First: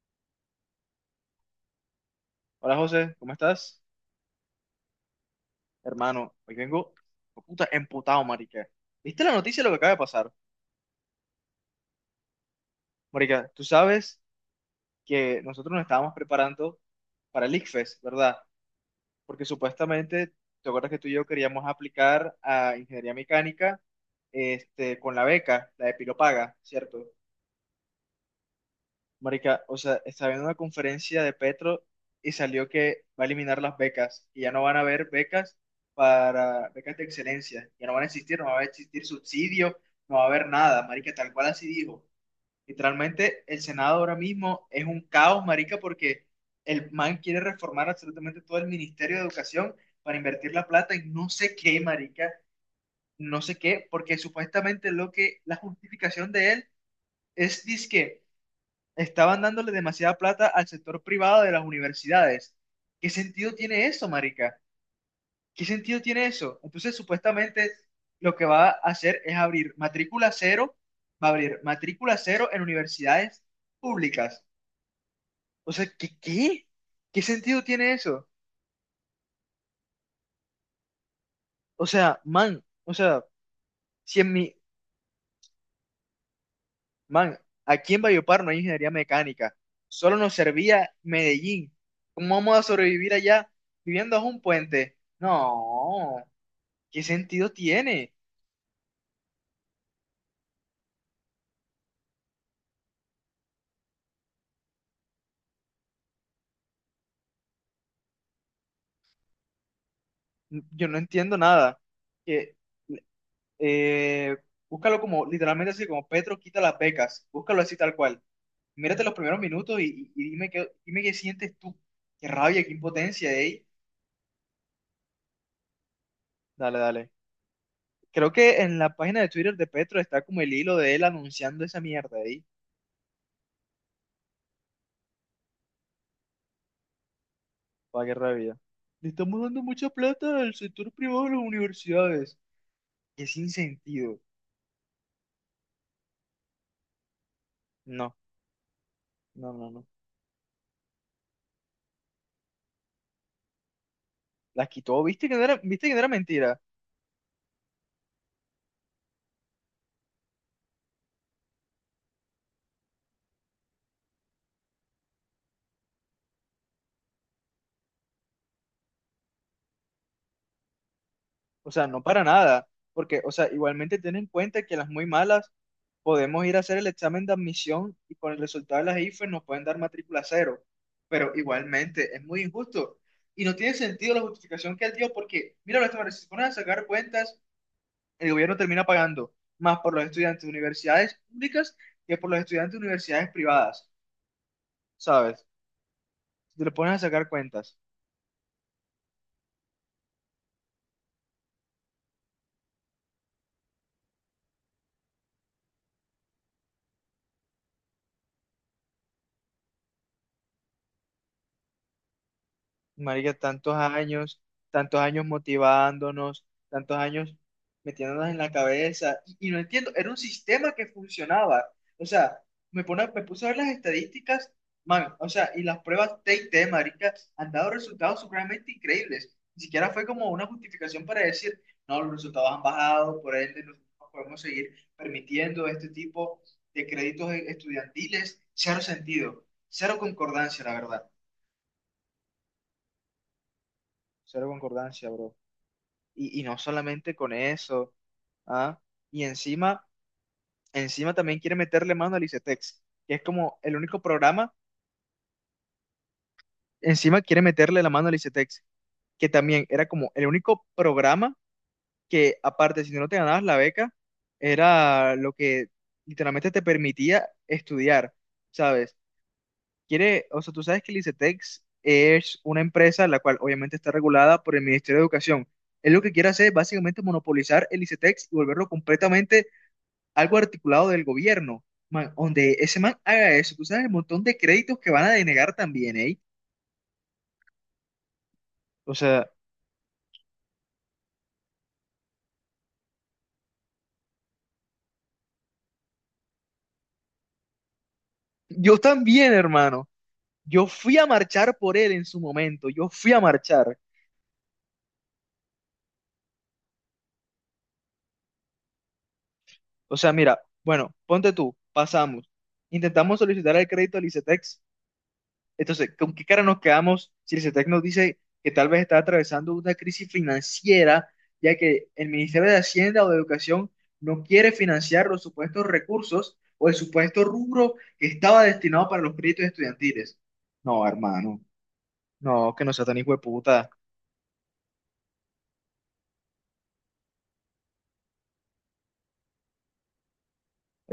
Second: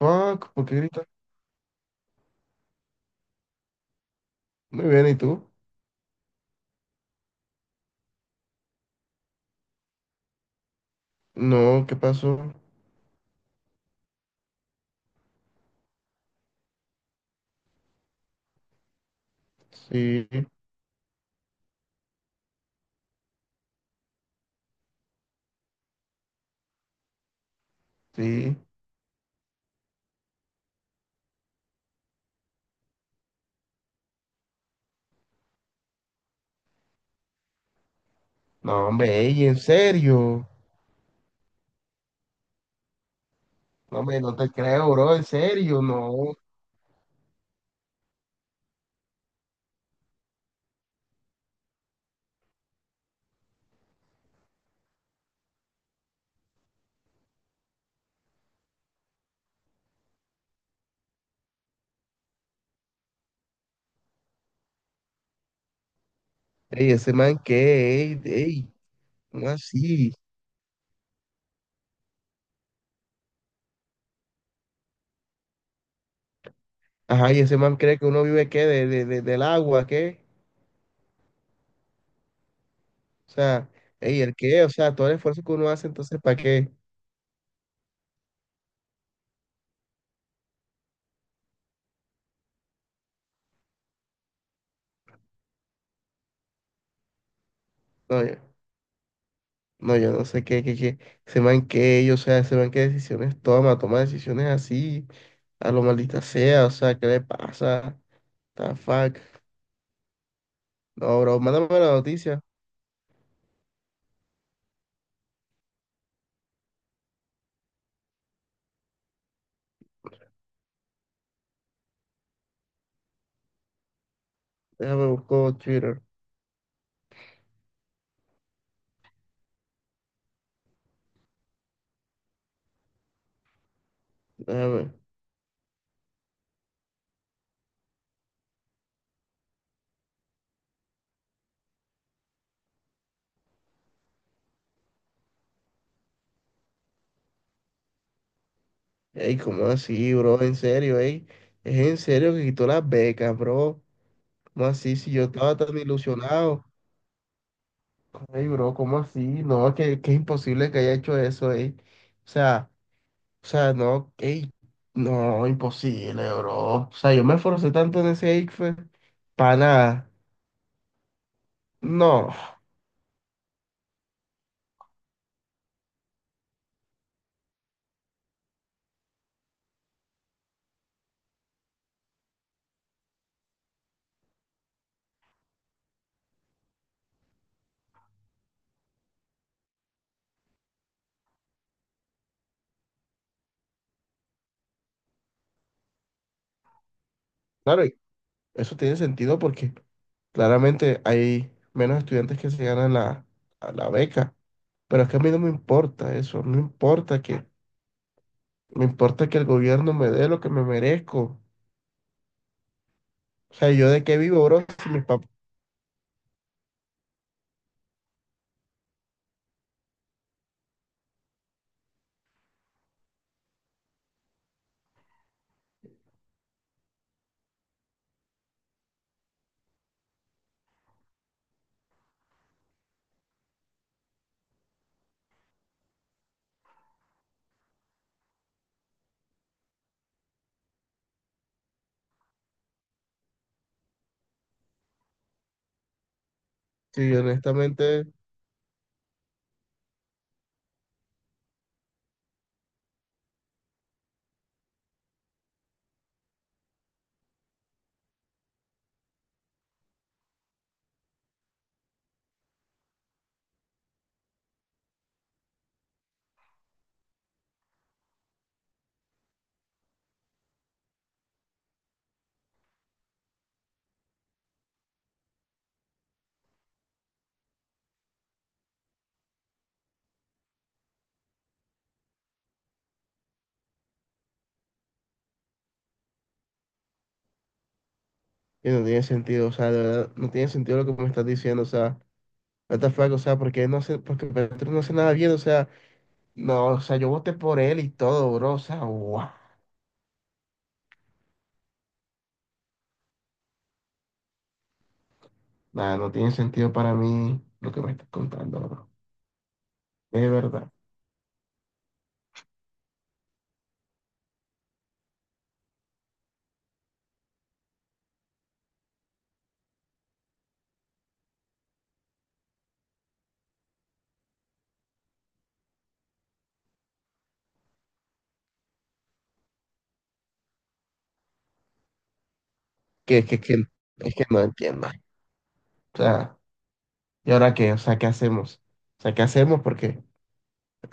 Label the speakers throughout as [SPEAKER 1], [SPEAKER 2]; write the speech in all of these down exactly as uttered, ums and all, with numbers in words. [SPEAKER 1] Fuck ¿por qué grita?
[SPEAKER 2] Hola José, ¿cómo estás?
[SPEAKER 1] Muy bien, ¿y tú?
[SPEAKER 2] Hermano, hoy vengo oh, puta emputado, marica. ¿Viste la noticia de lo que acaba de pasar?
[SPEAKER 1] No, ¿qué pasó?
[SPEAKER 2] Marica, tú sabes que nosotros nos estábamos preparando para el ICFES, ¿verdad? Porque
[SPEAKER 1] Sí,
[SPEAKER 2] supuestamente, ¿te acuerdas que tú y yo queríamos aplicar a ingeniería mecánica este, con la beca, la de Pilopaga, ¿cierto?
[SPEAKER 1] sí.
[SPEAKER 2] Marica, o sea, estaba viendo una conferencia de Petro y salió que va a eliminar las becas y ya no van a haber becas para becas de excelencia, ya no van a existir, no va a
[SPEAKER 1] No,
[SPEAKER 2] existir
[SPEAKER 1] hombre, ey, en
[SPEAKER 2] subsidio, no va a haber
[SPEAKER 1] serio.
[SPEAKER 2] nada, marica, tal cual así dijo. Literalmente el Senado
[SPEAKER 1] No,
[SPEAKER 2] ahora
[SPEAKER 1] hombre, no te
[SPEAKER 2] mismo es
[SPEAKER 1] creo,
[SPEAKER 2] un
[SPEAKER 1] bro, en
[SPEAKER 2] caos, marica,
[SPEAKER 1] serio,
[SPEAKER 2] porque
[SPEAKER 1] no.
[SPEAKER 2] el man quiere reformar absolutamente todo el Ministerio de Educación para invertir la plata en no sé qué, marica, no sé qué, porque supuestamente lo que la justificación de él es dizque estaban dándole demasiada plata al sector privado de las universidades. ¿Qué sentido tiene eso, marica? ¿Qué sentido tiene eso?
[SPEAKER 1] Ey,
[SPEAKER 2] Entonces,
[SPEAKER 1] ese man
[SPEAKER 2] supuestamente,
[SPEAKER 1] qué, ey,
[SPEAKER 2] lo que va a
[SPEAKER 1] ey,
[SPEAKER 2] hacer es
[SPEAKER 1] ¿cómo
[SPEAKER 2] abrir
[SPEAKER 1] así?
[SPEAKER 2] matrícula cero, va a abrir matrícula cero en universidades públicas. O sea, ¿qué, qué? ¿Qué
[SPEAKER 1] Ajá, y ese
[SPEAKER 2] sentido
[SPEAKER 1] man
[SPEAKER 2] tiene
[SPEAKER 1] cree que uno
[SPEAKER 2] eso?
[SPEAKER 1] vive qué, de, de- de- del agua, ¿qué?
[SPEAKER 2] O sea, man, o sea,
[SPEAKER 1] O sea,
[SPEAKER 2] si
[SPEAKER 1] ey,
[SPEAKER 2] en
[SPEAKER 1] ¿el
[SPEAKER 2] mi,
[SPEAKER 1] qué? O sea, todo el esfuerzo que uno hace, entonces, ¿para qué?
[SPEAKER 2] man, aquí en Valledupar no hay ingeniería mecánica, solo nos servía Medellín. ¿Cómo vamos a sobrevivir allá viviendo bajo un puente? No, ¿qué sentido tiene?
[SPEAKER 1] No, yo, no, yo no sé qué, qué, qué. Ese man qué, ey, o sea, ese man qué decisiones toma, toma decisiones así, a lo maldita sea, o sea, ¿qué le pasa? The fuck.
[SPEAKER 2] Yo no
[SPEAKER 1] No,
[SPEAKER 2] entiendo
[SPEAKER 1] bro, mándame
[SPEAKER 2] nada.
[SPEAKER 1] la noticia.
[SPEAKER 2] Que, eh, búscalo como, literalmente así, como Petro quita las becas. Búscalo así tal cual. Mírate los primeros minutos y, y- y dime qué, dime qué sientes tú. Qué rabia, qué impotencia, ey.
[SPEAKER 1] Déjame buscar Twitter.
[SPEAKER 2] Dale, dale. Creo que en la página de Twitter de Petro está como el hilo de él anunciando esa mierda, ey.
[SPEAKER 1] Déjame.
[SPEAKER 2] Para qué rabia. Le estamos dando mucha plata al sector privado de las universidades. Qué sin sentido. No,
[SPEAKER 1] Ey,
[SPEAKER 2] no,
[SPEAKER 1] ¿cómo
[SPEAKER 2] no, no.
[SPEAKER 1] así, bro? En serio, ey. Es en serio que quitó las becas, bro. ¿Cómo
[SPEAKER 2] Las
[SPEAKER 1] así?
[SPEAKER 2] quitó,
[SPEAKER 1] Si yo
[SPEAKER 2] ¿viste que no
[SPEAKER 1] estaba
[SPEAKER 2] era,
[SPEAKER 1] tan
[SPEAKER 2] viste que no era mentira?
[SPEAKER 1] ilusionado. Ey, bro, ¿cómo así? No, es que, que es imposible que haya hecho eso, ey. O sea, o sea, no, ey. No, imposible, bro. O sea, yo me esforcé tanto en ese ICFES para nada.
[SPEAKER 2] O sea, no para
[SPEAKER 1] No.
[SPEAKER 2] nada, porque, o sea, igualmente ten en cuenta que las muy malas podemos ir a hacer el examen de admisión y con el resultado de las IFES nos pueden dar matrícula cero, pero igualmente es muy injusto y no tiene sentido la justificación que él dio porque, mira, Lázaro, si se ponen a sacar cuentas, el gobierno termina pagando más por los estudiantes de universidades públicas que por los estudiantes de universidades privadas, ¿sabes? Si te le pones a sacar cuentas.
[SPEAKER 1] Claro, y eso tiene sentido porque Claramente hay menos estudiantes que se ganan la, a la beca, pero es que a mí no me importa eso, no importa que, me importa que el gobierno me dé lo que me merezco.
[SPEAKER 2] Marica,
[SPEAKER 1] O sea,
[SPEAKER 2] tantos
[SPEAKER 1] ¿yo de qué
[SPEAKER 2] años,
[SPEAKER 1] vivo, bro? Si
[SPEAKER 2] tantos
[SPEAKER 1] mis
[SPEAKER 2] años
[SPEAKER 1] papás,
[SPEAKER 2] motivándonos, tantos años metiéndonos en la cabeza, y, y no entiendo, era un sistema que funcionaba. O sea, me, pone, me puse a ver las estadísticas, man, o sea, y las pruebas T y T, marica, han dado resultados supremamente increíbles. Ni siquiera fue como una justificación para decir, no, los resultados han bajado, por ende, nosotros no podemos seguir permitiendo este tipo de créditos estudiantiles. Cero sentido, cero concordancia, la verdad. Cero concordancia, bro. Y, y no
[SPEAKER 1] si
[SPEAKER 2] solamente con eso,
[SPEAKER 1] honestamente,
[SPEAKER 2] ¿ah? Y encima, encima también quiere meterle mano al ICETEX, que es como el único programa, encima quiere meterle la mano al ICETEX, que también era como el único programa que aparte, si no te ganabas la beca, era lo que literalmente te permitía estudiar, ¿sabes? Quiere, o sea, tú sabes que el ICETEX es una empresa la cual obviamente está regulada por el Ministerio de Educación. Él lo que quiere hacer es básicamente monopolizar el ICETEX y volverlo completamente algo articulado del gobierno, man, donde ese man haga eso. Tú sabes el montón de créditos que van a denegar también, ¿eh?
[SPEAKER 1] y no
[SPEAKER 2] O
[SPEAKER 1] tiene
[SPEAKER 2] sea,
[SPEAKER 1] sentido, o sea, de verdad, no tiene sentido lo que me estás diciendo, o sea, what the fuck, o sea, porque no hace, porque Petro no hace nada bien, o sea, no, o sea, yo voté por él y todo, bro, o
[SPEAKER 2] yo
[SPEAKER 1] sea, guau.
[SPEAKER 2] también, hermano. Yo fui a marchar por él en su momento. Yo fui a marchar.
[SPEAKER 1] Nada, no tiene sentido para mí lo que me estás contando, bro.
[SPEAKER 2] O sea,
[SPEAKER 1] Es
[SPEAKER 2] mira,
[SPEAKER 1] verdad.
[SPEAKER 2] bueno, ponte tú, pasamos. Intentamos solicitar el crédito al ICETEX. Entonces, ¿con qué cara nos quedamos si el CETEC nos dice que tal vez está atravesando una crisis financiera, ya que el Ministerio de Hacienda o de Educación no quiere financiar los supuestos recursos o el supuesto rubro que estaba destinado para los créditos estudiantiles? No, hermano, no, que no sea tan hijo de
[SPEAKER 1] Que, que, que,
[SPEAKER 2] puta.
[SPEAKER 1] es que no entiendo. O sea, ¿y ahora qué? O sea, ¿qué hacemos? O sea, ¿qué hacemos? Porque,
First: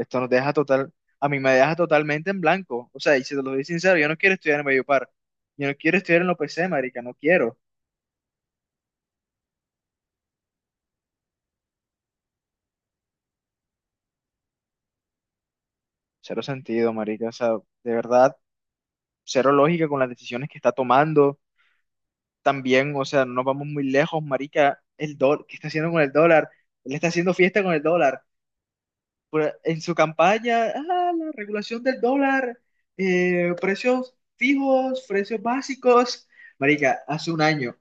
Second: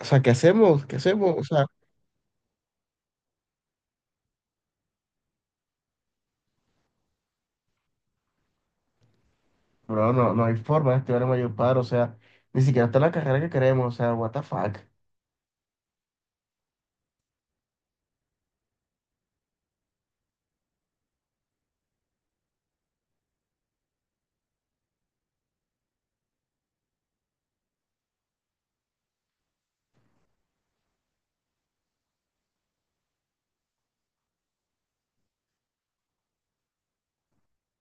[SPEAKER 1] o sea,
[SPEAKER 2] nos
[SPEAKER 1] ¿qué
[SPEAKER 2] deja
[SPEAKER 1] hacemos?
[SPEAKER 2] total,
[SPEAKER 1] ¿Qué
[SPEAKER 2] a
[SPEAKER 1] hacemos?
[SPEAKER 2] mí
[SPEAKER 1] O
[SPEAKER 2] me
[SPEAKER 1] sea,
[SPEAKER 2] deja totalmente en blanco. O sea, y si te lo doy sincero, yo no quiero estudiar en Mediopar. Yo no quiero estudiar en la O P C, marica, no quiero.
[SPEAKER 1] bro, no, no hay forma de estudiar en Valledupar, o sea, ni siquiera está la carrera que queremos, o sea, what the fuck.
[SPEAKER 2] Cero sentido, marica. O sea, de verdad, cero lógica con las decisiones que está tomando. También, o sea, no nos vamos muy lejos, marica, el dólar, ¿qué está haciendo con el dólar? Él está haciendo fiesta con el dólar. Por- En su campaña, ah, la regulación del dólar, eh, precios fijos, precios básicos. Marica, hace un año,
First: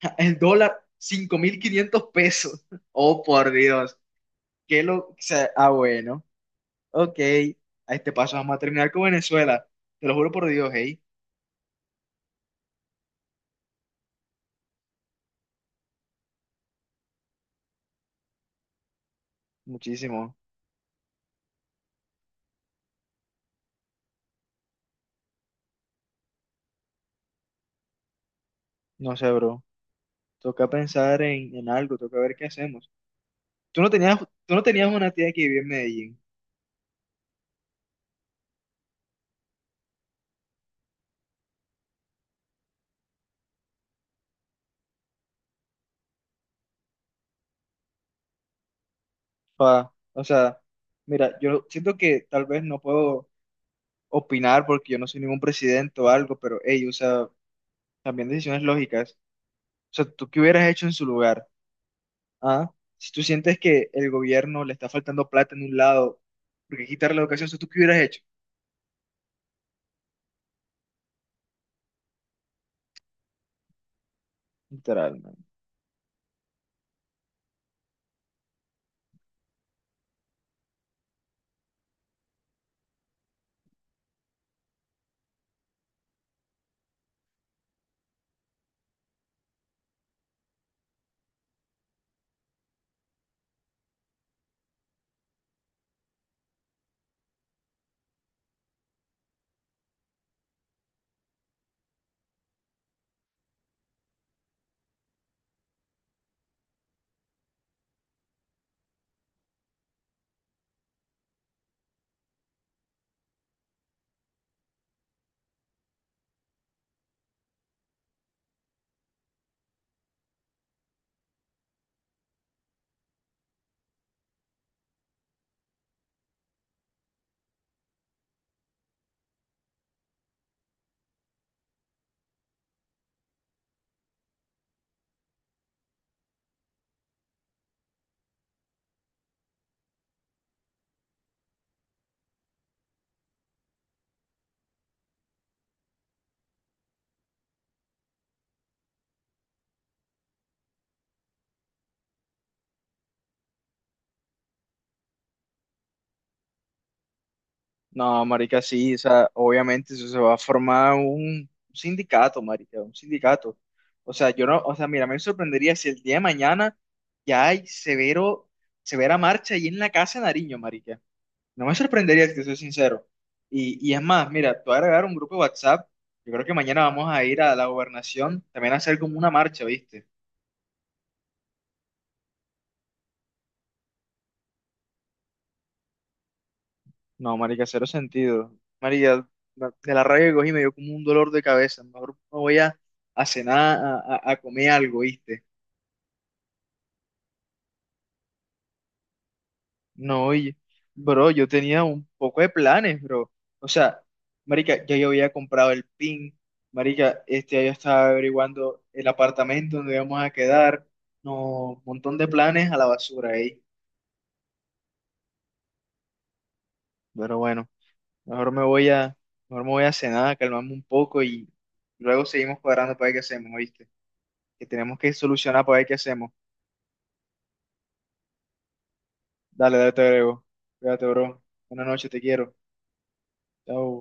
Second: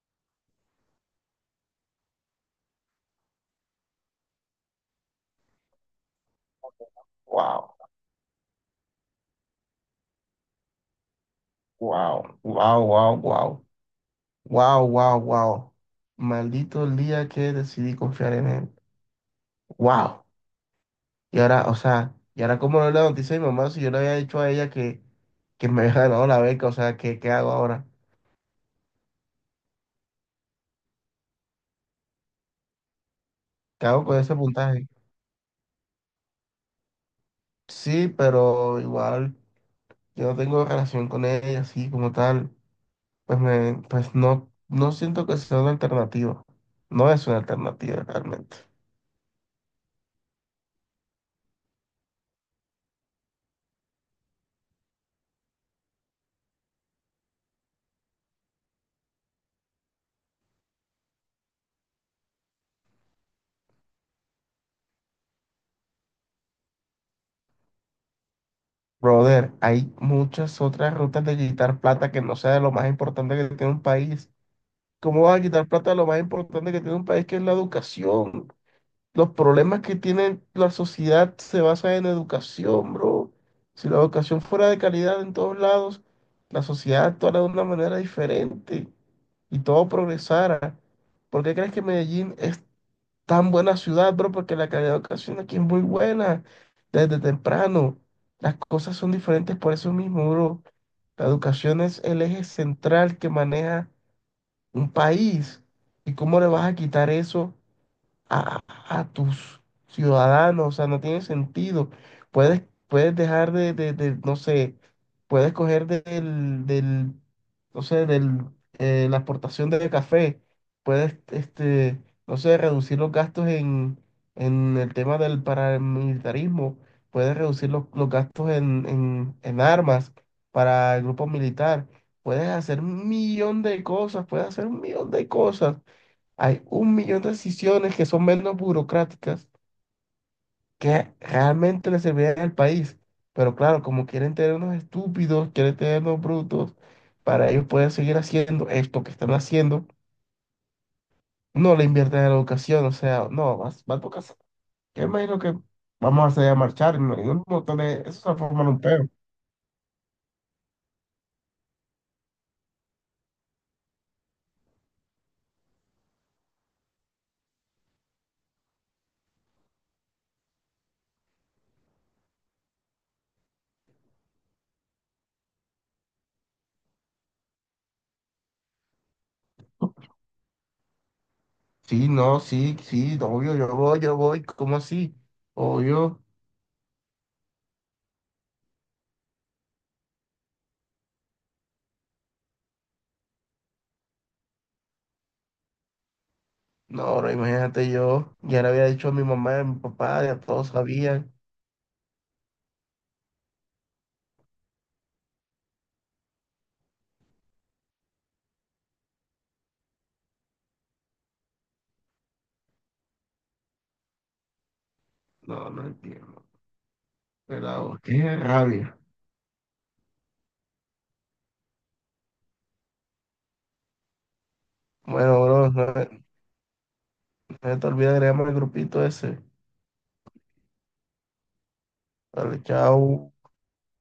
[SPEAKER 2] el dólar, cinco mil quinientos pesos. Oh, por Dios. Qué lo. O sea, ah, bueno. Ok.
[SPEAKER 1] Wow,
[SPEAKER 2] A este paso vamos a terminar con Venezuela. Te lo juro por Dios, hey.
[SPEAKER 1] wow, wow, wow, wow, wow, wow, wow. Maldito el día que decidí confiar en él. Wow.
[SPEAKER 2] Muchísimo.
[SPEAKER 1] Y ahora, o sea, ¿y ahora cómo no le noticia a mi mamá si yo le había dicho a ella que, que me había ganado la beca? O sea, ¿qué, qué hago ahora?
[SPEAKER 2] No sé, bro. Toca pensar en, en algo, toca ver qué hacemos. Tú
[SPEAKER 1] ¿Qué
[SPEAKER 2] no
[SPEAKER 1] hago
[SPEAKER 2] tenías,
[SPEAKER 1] con ese
[SPEAKER 2] tú no
[SPEAKER 1] puntaje?
[SPEAKER 2] tenías una tía que vivía en Medellín.
[SPEAKER 1] Sí, pero igual. yo no tengo relación con ella así como tal, pues me, pues no, no siento que sea una alternativa. No es una alternativa realmente.
[SPEAKER 2] Pa, o sea, mira, yo siento que tal vez no puedo opinar porque yo no soy ningún presidente o algo, pero ey, o sea, también decisiones lógicas. O sea, ¿tú qué hubieras hecho en su lugar? ¿Ah? Si tú sientes que el gobierno le está faltando plata en un lado, porque quitarle la educación, o sea, ¿tú qué hubieras hecho?
[SPEAKER 1] Brother, hay muchas otras rutas de quitar plata que no sea de lo más importante que tiene un país. ¿Cómo vas a
[SPEAKER 2] Literalmente.
[SPEAKER 1] quitar plata de lo más importante que tiene un país, que es la educación? Los problemas que tiene la sociedad se basan en educación, bro. Si la educación fuera de calidad en todos lados, la sociedad actuara de una manera diferente y todo progresara. ¿Por qué crees que Medellín es tan buena ciudad, bro? Porque la calidad de educación aquí es muy buena desde temprano. Las cosas son diferentes por eso mismo, bro. La educación es el eje central que maneja un país. ¿Y cómo le vas a quitar eso? a, a tus ciudadanos, o sea, no tiene sentido. Puedes, puedes dejar de, de, de, no sé, puedes coger del, del, no sé, del, eh, la exportación de café, puedes, este, no sé, reducir los gastos en, en el tema del paramilitarismo, puedes reducir los, los gastos en, en, en armas para el grupo militar. Puedes hacer un millón de cosas, puedes hacer un millón de cosas. Hay un millón de decisiones que son menos burocráticas que realmente le servirían al país. Pero claro, como quieren tener unos estúpidos, quieren tener unos brutos, para ellos poder seguir haciendo esto que están haciendo, no le invierten en la educación. O sea, no, va, va a tocar. sa- Yo imagino que vamos a salir a marchar, ¿no? Y un montón de- eso
[SPEAKER 2] No,
[SPEAKER 1] se va a
[SPEAKER 2] marica,
[SPEAKER 1] formar un
[SPEAKER 2] sí, o
[SPEAKER 1] peo.
[SPEAKER 2] sea, obviamente eso se va a formar un sindicato, marica, un sindicato. O sea, yo no, o sea, mira, me sorprendería si el día de mañana ya hay severo, severa marcha ahí en la casa de Nariño, marica. No me sorprendería, si te soy sincero. Y, y es más, mira, te voy a agregar un grupo de WhatsApp. Yo creo que mañana vamos a ir a la gobernación también a hacer como una marcha, ¿viste?
[SPEAKER 1] Sí, no, sí, sí, no, obvio, yo voy, yo voy. ¿Cómo así? Obvio.
[SPEAKER 2] No, marica, cero sentido. Marica, ma- de la rabia que cogí me dio como un dolor de cabeza. Mejor me voy a, a cenar, a, a- a comer algo, ¿viste?
[SPEAKER 1] No, ahora imagínate yo, ya le había dicho a mi mamá y a mi
[SPEAKER 2] No,
[SPEAKER 1] papá, ya
[SPEAKER 2] oye,
[SPEAKER 1] todos
[SPEAKER 2] bro,
[SPEAKER 1] sabían.
[SPEAKER 2] yo tenía un poco de planes, bro. O sea, marica, ya yo había comprado el pin. Marica, este, ya yo estaba averiguando el apartamento donde íbamos a quedar. No, montón de planes a la basura ahí.
[SPEAKER 1] No, no entiendo.
[SPEAKER 2] Pero bueno,
[SPEAKER 1] Pero qué
[SPEAKER 2] mejor me voy
[SPEAKER 1] rabia.
[SPEAKER 2] a, mejor me voy a cenar, a calmarme un poco y luego seguimos cuadrando para ver qué hacemos, ¿viste? Que tenemos que
[SPEAKER 1] Bueno,
[SPEAKER 2] solucionar
[SPEAKER 1] bro,
[SPEAKER 2] para
[SPEAKER 1] no,
[SPEAKER 2] ver qué
[SPEAKER 1] no
[SPEAKER 2] hacemos.
[SPEAKER 1] se te olvide agregarme al grupito ese.
[SPEAKER 2] Dale, dale, te agrego. Cuídate, bro. Buenas noches, te quiero.
[SPEAKER 1] Dale, chao.
[SPEAKER 2] Chao.